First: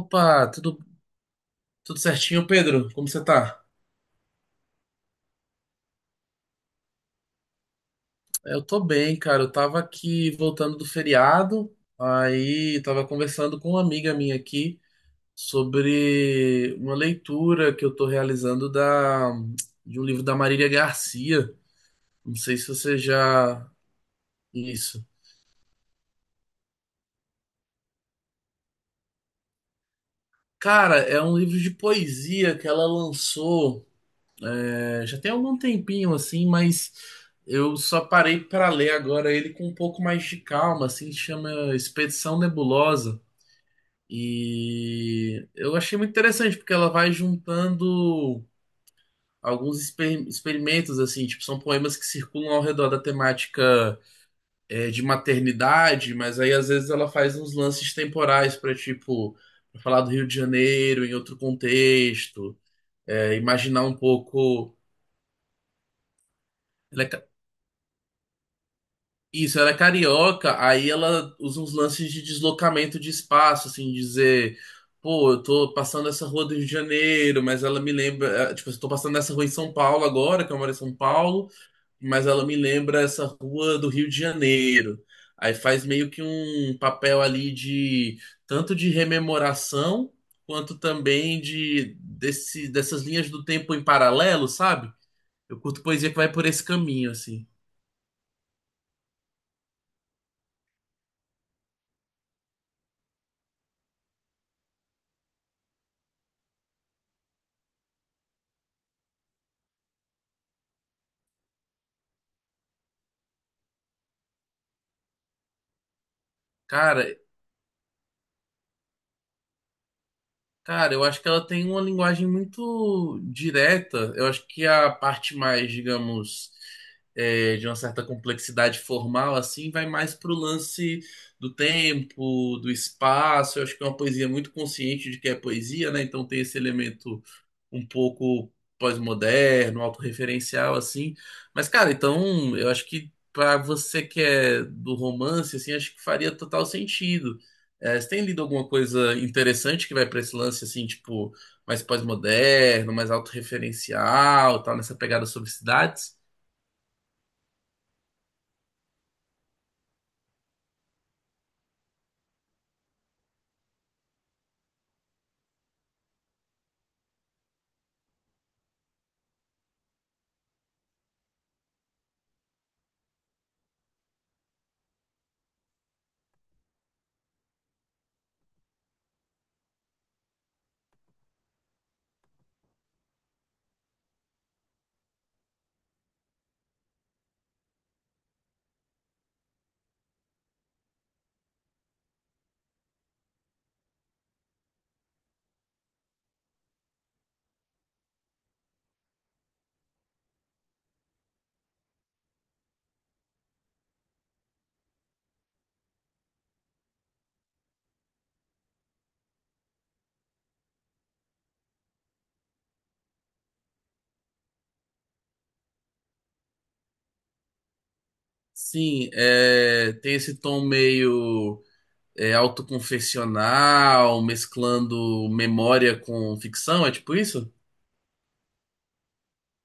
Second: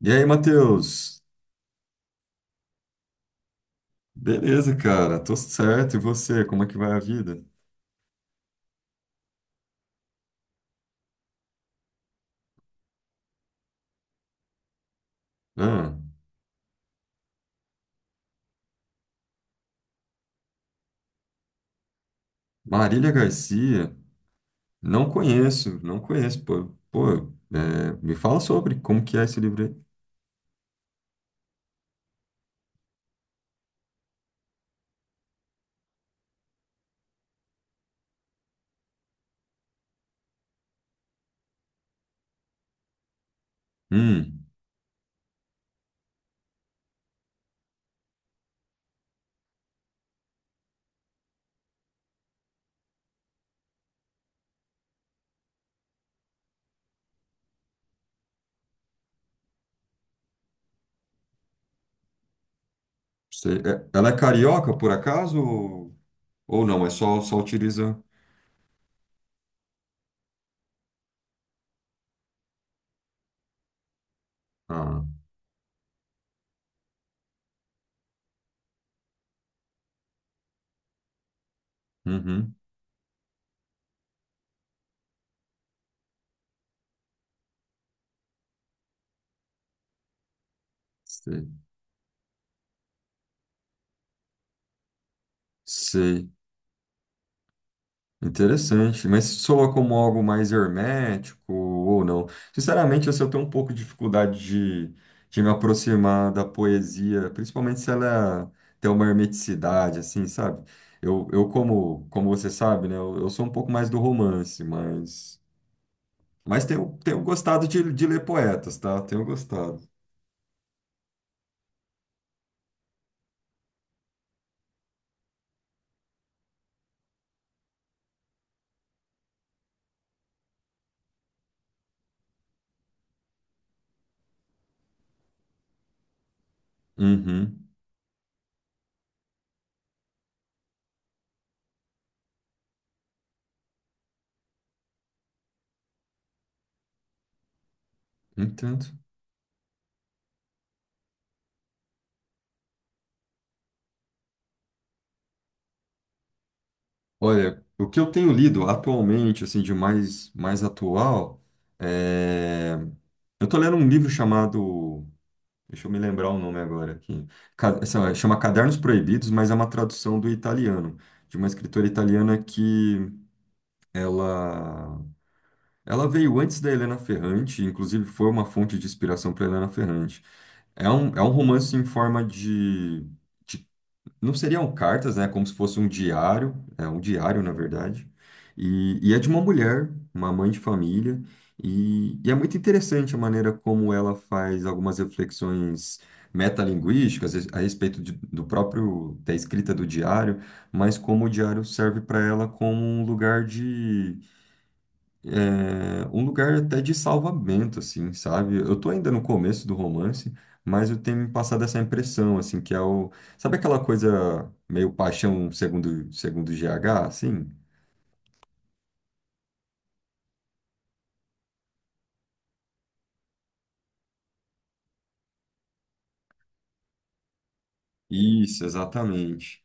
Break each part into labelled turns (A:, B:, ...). A: E aí,
B: tudo,
A: Matheus?
B: tudo certinho, Pedro? Como você tá?
A: Beleza, cara, tô certo. E você, como é que vai a vida?
B: Eu tô bem, cara. Eu tava aqui voltando do feriado, aí tava conversando com uma amiga minha aqui
A: Ah,
B: sobre uma leitura que eu tô realizando da, de um livro da Marília Garcia. Não sei se você
A: Marília
B: já.
A: Garcia,
B: Isso.
A: não conheço, não conheço, pô. Pô, é, me fala sobre como que é esse livro aí.
B: Cara, é um livro de poesia que ela lançou. Já tem algum tempinho assim, mas eu só parei para ler agora ele com um pouco mais de calma, assim, chama Expedição Nebulosa.
A: Hum,
B: E eu achei muito interessante porque ela vai juntando experimentos assim, tipo, são poemas que circulam ao redor da temática de maternidade, mas aí às vezes ela faz uns lances temporais para pra falar do Rio de Janeiro em outro contexto, imaginar um
A: ela é
B: pouco.
A: carioca, por acaso? Ou não, é só, só utiliza...
B: Isso, ela é carioca, aí ela usa uns lances de deslocamento de espaço, assim, dizer,
A: Ah,
B: pô, eu tô passando essa rua do Rio de Janeiro, mas ela me lembra, tipo, eu tô passando essa rua em São Paulo agora, que eu moro em São Paulo, mas ela
A: uhum,
B: me lembra essa rua do Rio de Janeiro. Aí faz meio que um papel ali de tanto de rememoração, quanto também
A: sei,
B: dessas linhas do tempo em paralelo, sabe? Eu curto poesia que
A: sei.
B: vai por esse caminho, assim.
A: Interessante, mas soa como algo mais hermético ou não? Sinceramente, assim, eu tenho um pouco de dificuldade de me aproximar da poesia, principalmente se ela tem uma hermeticidade, assim, sabe? Eu como, como você sabe, né, eu sou um pouco mais do romance, mas tenho,
B: Cara,
A: tenho gostado de ler poetas, tá? Tenho gostado.
B: Cara, eu acho que ela tem uma linguagem muito direta. Eu acho que a parte mais, digamos, de uma certa complexidade formal, assim, vai mais pro lance do tempo, do espaço. Eu acho que é uma poesia muito consciente de que é poesia, né? Então tem esse elemento
A: Uhum,
B: um pouco pós-moderno, autorreferencial, assim. Mas, cara, então eu acho que pra você que é do romance, assim, acho que faria total sentido. É, você tem lido alguma
A: entendo.
B: coisa interessante que vai pra esse lance, assim, tipo, mais pós-moderno, mais autorreferencial, tal, nessa pegada sobre cidades?
A: Olha, o que eu tenho lido atualmente, assim, de mais, mais atual, é. Eu tô lendo um livro chamado, deixa eu me lembrar o nome agora aqui, chama Cadernos Proibidos, mas é uma tradução do italiano, de uma escritora italiana que ela ela veio antes da Helena Ferrante, inclusive foi uma fonte de inspiração para Helena Ferrante. É um romance em forma de não seriam cartas, né? Como se fosse um diário, é um diário, na verdade. E é de uma mulher, uma mãe de família, e é muito interessante a maneira como ela faz algumas reflexões metalinguísticas a respeito do próprio, da escrita do diário, mas como o diário serve para ela como um lugar até de salvamento, assim, sabe? Eu tô ainda no começo do romance, mas eu tenho me passado essa impressão, assim, que é o... Sabe aquela coisa meio paixão segundo G H assim?
B: Sim, é, tem esse tom meio autoconfessional, mesclando memória com ficção, é tipo isso?
A: Isso, exatamente.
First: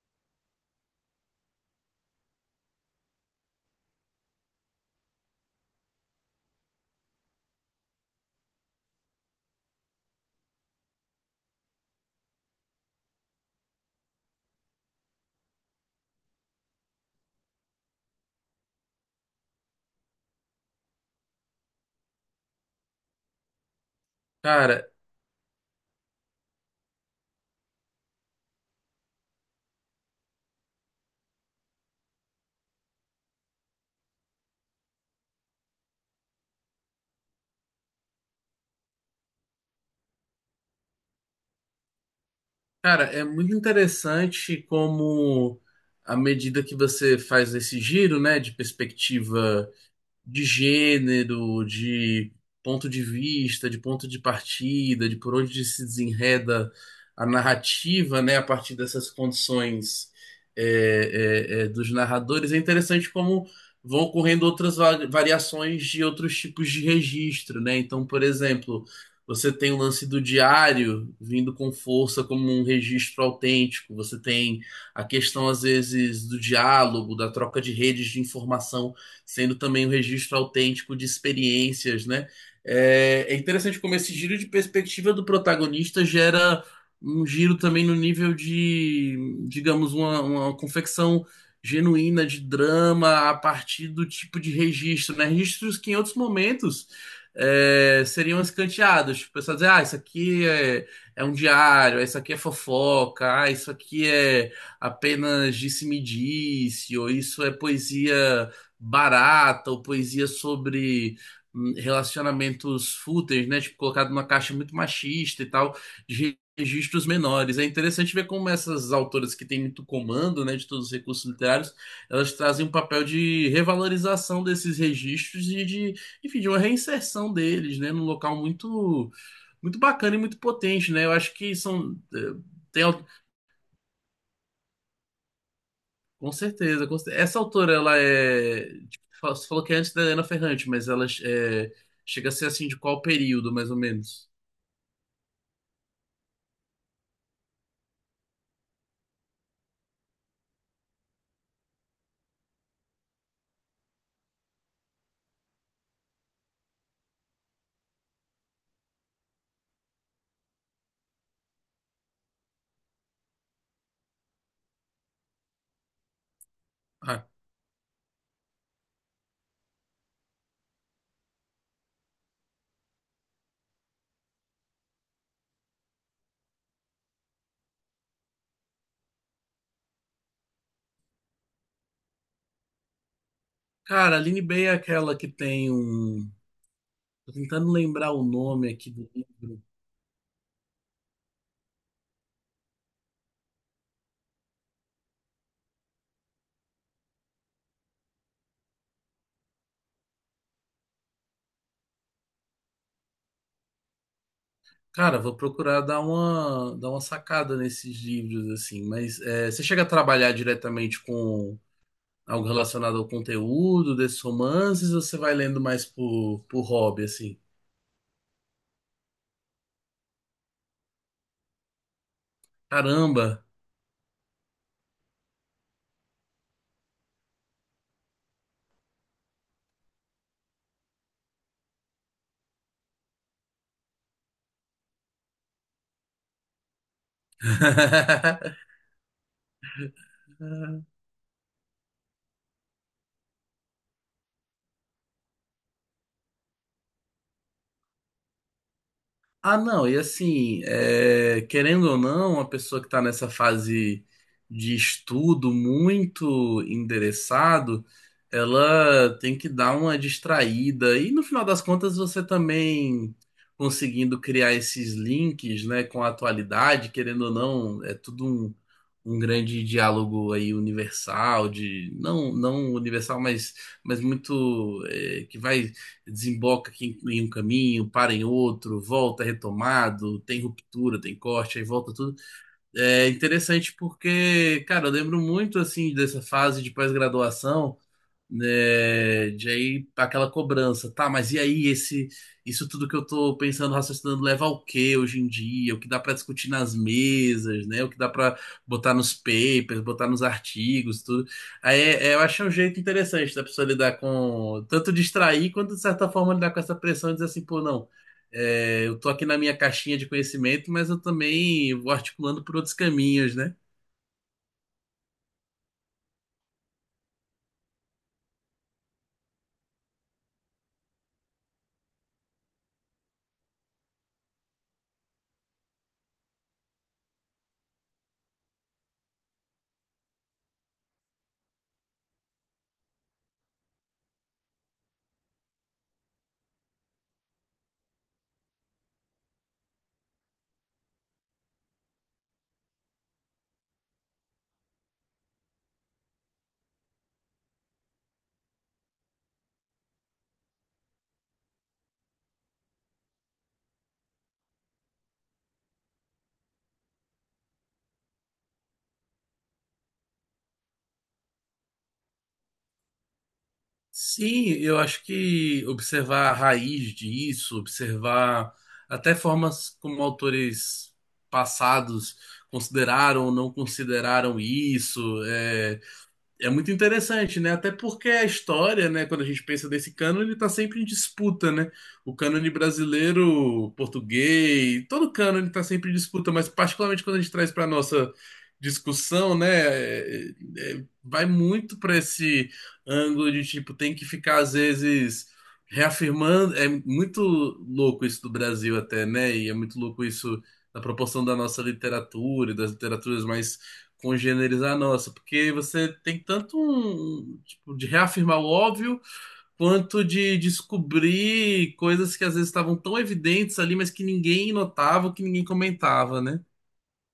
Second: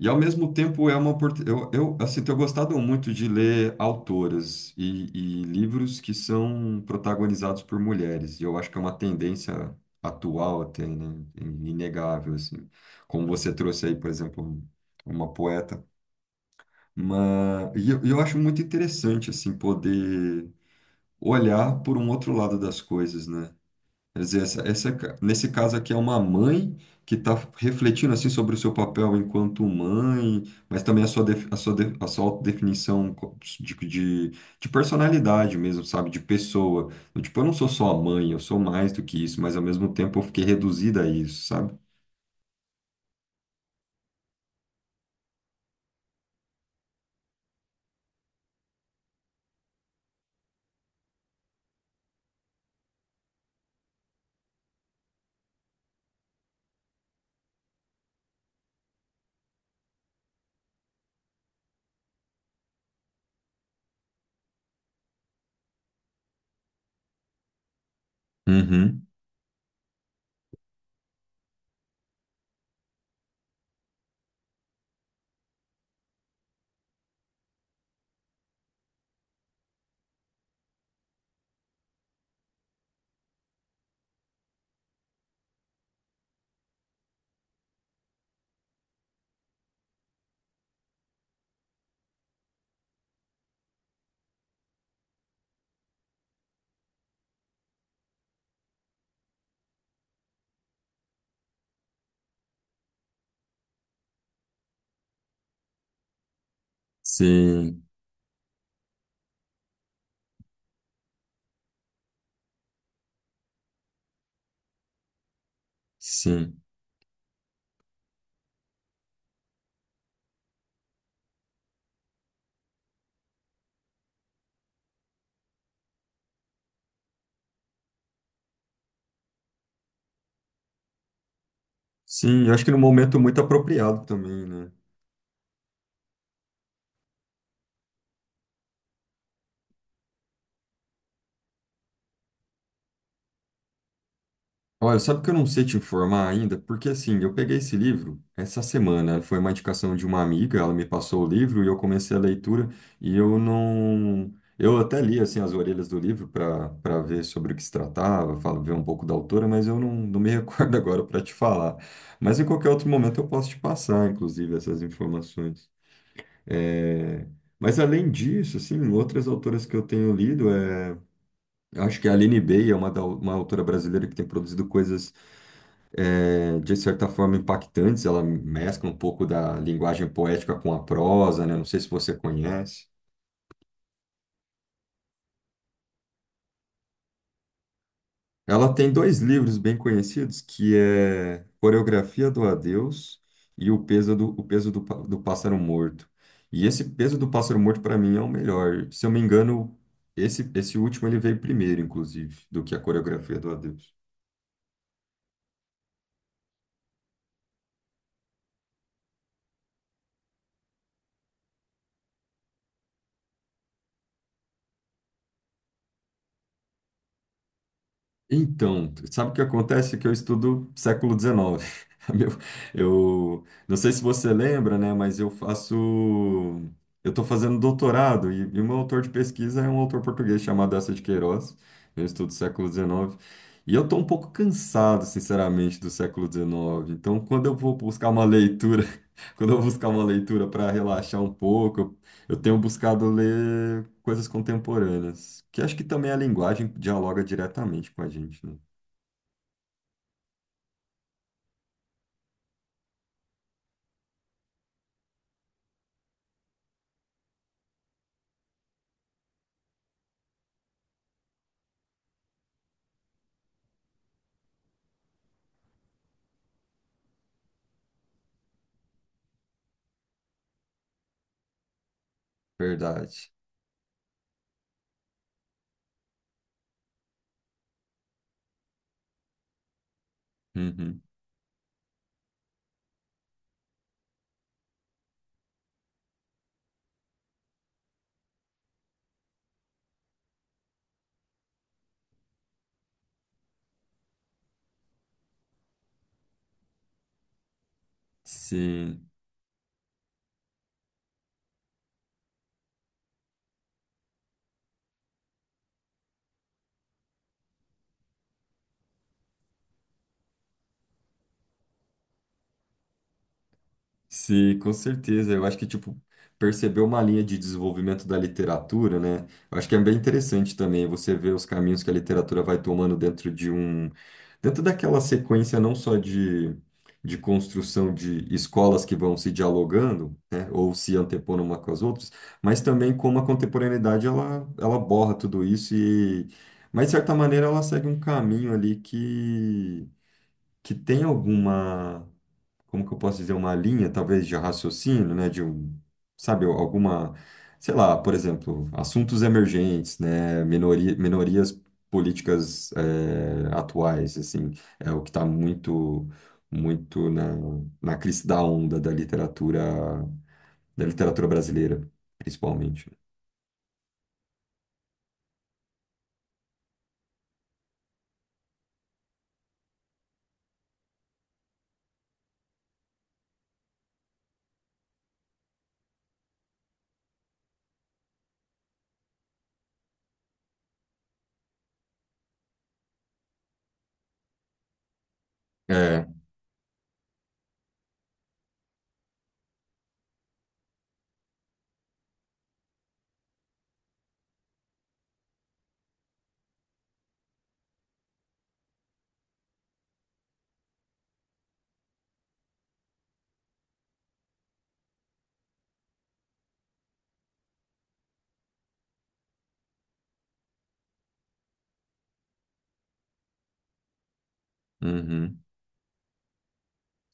A: E ao mesmo tempo é uma oportunidade... eu, assim, tenho gostado muito de ler autoras e livros que são protagonizados por mulheres. E eu acho que é uma tendência atual até, né? Inegável, assim. Como você trouxe aí, por exemplo, uma poeta. Mas e eu acho muito interessante assim poder olhar por um outro lado das coisas, né? Quer dizer,
B: Cara,
A: nesse caso aqui é uma mãe que está refletindo assim sobre o seu papel enquanto mãe, mas também a sua, a sua, a sua autodefinição de personalidade mesmo, sabe? De pessoa. Eu, tipo, eu não sou só a mãe, eu sou mais do que isso, mas ao mesmo tempo eu fiquei reduzida a isso, sabe?
B: Cara, é muito interessante como, à medida que você faz esse giro, né, de perspectiva de gênero, de ponto de vista, de ponto de partida, de por onde se desenreda a narrativa, né, a partir dessas condições dos narradores, é interessante como vão ocorrendo variações de outros tipos de registro, né? Então, por exemplo,
A: Uhum.
B: você tem o lance do diário vindo com força como um registro autêntico, você tem a questão, às vezes, do diálogo, da troca de redes de informação sendo também um registro autêntico de experiências, né? É interessante como esse giro de perspectiva do protagonista gera um giro também no nível de, digamos, uma confecção genuína de drama a partir do tipo de registro, né? Registros que em outros momentos seriam escanteados. Tipo, o pessoal dizer, ah, é um diário, ah, isso aqui é fofoca, ah, isso aqui é apenas disse-me-disse, ou isso é
A: Sim,
B: poesia barata ou poesia sobre relacionamentos fúteis, né? Tipo, colocado numa caixa muito machista e tal, de
A: sim.
B: registros menores. É interessante ver como essas autoras que têm muito comando, né, de todos os recursos literários, elas trazem um papel de revalorização desses registros e de, enfim, de uma reinserção deles, né, num local muito bacana e muito potente, né? Eu acho que são eh,
A: Sim, eu acho que no
B: tem
A: momento muito apropriado também, né?
B: com certeza, essa autora, ela é. Tipo, fa- você falou que é antes da Helena Ferrante, mas ela é, chega a ser assim de qual período, mais ou menos?
A: Olha, sabe que eu não sei te informar ainda? Porque assim, eu peguei esse livro essa semana, né? Foi uma indicação de uma amiga, ela me passou o livro e eu comecei a leitura e eu não. Eu até li assim as orelhas do livro para ver sobre o que se tratava, falo, ver um pouco da autora, mas eu não, não me recordo agora para te falar. Mas em qualquer outro momento eu posso te passar, inclusive, essas informações.
B: Ah,
A: É, mas além disso, assim, outras autoras que eu tenho lido é eu acho que a Aline Bey é uma, uma autora brasileira que tem produzido coisas, eh, de certa forma, impactantes. Ela mescla um pouco da linguagem poética com a prosa, né? Não sei se você conhece.
B: cara, a Aline Bay é aquela que tem um. Tô tentando lembrar o nome
A: Ela
B: aqui
A: tem
B: do
A: dois livros
B: livro.
A: bem conhecidos, que é Coreografia do Adeus e o Peso do, Pá- do Pássaro Morto. E esse Peso do Pássaro Morto, para mim, é o melhor. Se eu me engano, esse último ele veio primeiro, inclusive, do que a Coreografia do Adeus.
B: Cara, vou procurar dar uma sacada nesses livros, assim. Mas é, você chega a trabalhar diretamente com algo relacionado ao conteúdo desses romances ou você vai lendo mais por hobby, assim?
A: Então, sabe o que acontece? Que eu estudo século XIX. Meu, eu
B: Caramba!
A: não sei se você lembra, né? Mas eu faço. Eu estou fazendo doutorado e o meu autor de pesquisa é um autor português chamado Eça de Queiroz. Eu estudo século XIX. E eu estou um pouco cansado, sinceramente, do século XIX. Então, quando eu vou buscar uma leitura, quando eu vou buscar uma leitura para relaxar um pouco, eu tenho buscado ler coisas contemporâneas, que acho que também a linguagem dialoga diretamente com a gente, né?
B: Ah, não, e assim, é, querendo ou não, a pessoa que está nessa fase de estudo muito endereçado, ela tem que dar uma distraída. E no final das contas, você também conseguindo criar esses links, né, com a atualidade, querendo ou não, é tudo um, um grande diálogo aí universal, de não, não universal,
A: Verdade.
B: mas muito, é, que vai desemboca aqui em um caminho, para em outro, volta retomado, tem ruptura,
A: Uhum.
B: tem corte, aí volta tudo. É interessante porque, cara, eu lembro muito assim dessa fase de pós-graduação, né, de aí aquela cobrança, tá, mas e aí esse isso tudo que eu tô pensando, raciocinando, leva ao quê hoje em dia? O que dá pra discutir nas mesas, né? O que dá pra botar
A: Sim.
B: nos papers, botar nos artigos, tudo. Eu acho um jeito interessante da pessoa lidar com tanto distrair quanto de certa forma lidar com essa pressão e dizer assim, pô, não, é, eu tô aqui na minha caixinha de conhecimento, mas eu também vou articulando por outros caminhos, né?
A: Sim, com certeza. Eu acho que, tipo, perceber uma linha de desenvolvimento da literatura, né? Eu acho que é bem interessante também você ver os caminhos que a literatura vai tomando dentro de um... Dentro daquela sequência não só de construção de escolas que vão se dialogando, né? Ou se antepondo uma com as outras, mas também como a contemporaneidade, ela borra tudo isso e... Mas, de certa maneira, ela segue um caminho ali que tem alguma como que eu posso dizer, uma linha, talvez, de raciocínio, né? De um, sabe, alguma, sei lá, por exemplo, assuntos emergentes, né? Minorias políticas eh, atuais, assim, é o que está muito na crista da onda da literatura brasileira, principalmente.
B: Sim, eu acho que observar a raiz disso, observar até formas como autores passados consideraram ou não consideraram isso, é muito interessante, né? Até porque a história, né, quando a gente pensa desse cânone, está sempre em disputa, né? O cânone brasileiro, português, todo cânone está sempre em
A: É.
B: disputa, mas particularmente quando a gente traz para nossa discussão, né, vai muito para esse ângulo de tipo, tem que ficar às vezes reafirmando. É muito louco isso do Brasil até, né? E é muito louco isso na proporção da nossa literatura e das literaturas mais congenerizar a nossa, porque você tem tanto um, tipo, de reafirmar o óbvio, quanto de descobrir coisas que às vezes estavam tão evidentes ali, mas que ninguém notava, que
A: Uhum.
B: ninguém comentava, né?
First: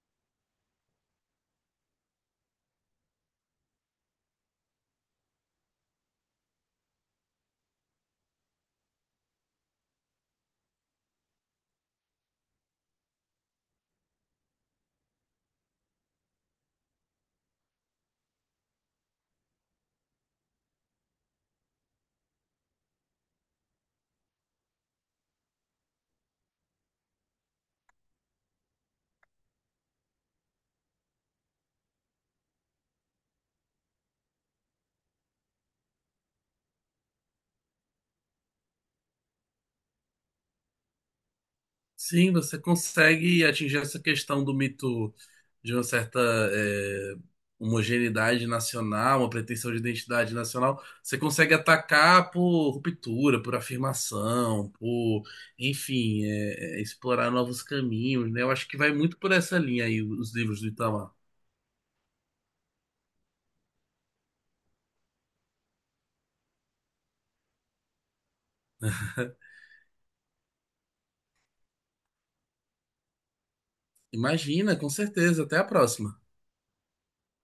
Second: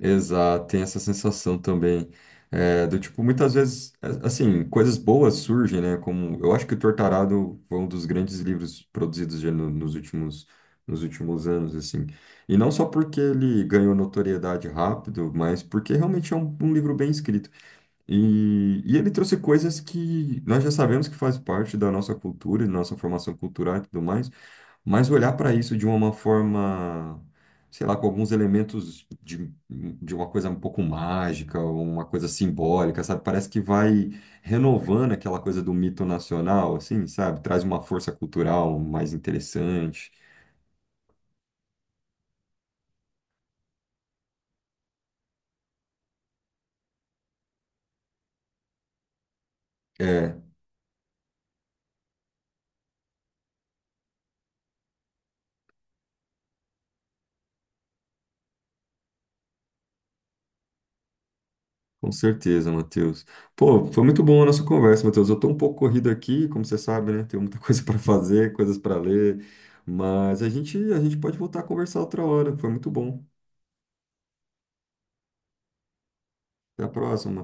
A: Exato, tem essa sensação também. É, do tipo, muitas vezes, assim, coisas boas surgem, né? Como eu acho que o Tortarado foi um dos grandes livros produzidos já nos últimos anos, assim. E não só porque ele ganhou notoriedade rápido, mas porque realmente é um livro bem escrito. E ele trouxe coisas que nós já sabemos que faz parte da nossa cultura, e da nossa formação cultural e tudo mais. Mas olhar para isso de uma forma, sei lá, com alguns elementos de uma coisa um pouco mágica, uma coisa simbólica, sabe? Parece que vai renovando aquela coisa do mito nacional, assim, sabe? Traz uma força cultural mais interessante.
B: Sim, você consegue atingir essa questão do mito de uma certa eh, homogeneidade nacional, uma pretensão de identidade
A: É,
B: nacional. Você consegue atacar por ruptura, por afirmação, por, enfim, explorar novos caminhos, né? Eu acho que vai muito por essa linha aí os livros do Itamar.
A: com certeza, Matheus. Pô, foi muito bom a nossa conversa, Matheus. Eu tô um pouco corrido aqui, como você sabe, né? Tenho muita coisa para fazer, coisas para ler, mas a gente pode voltar a conversar outra hora. Foi muito bom.
B: Imagina, com certeza. Até a próxima.
A: Até a próxima,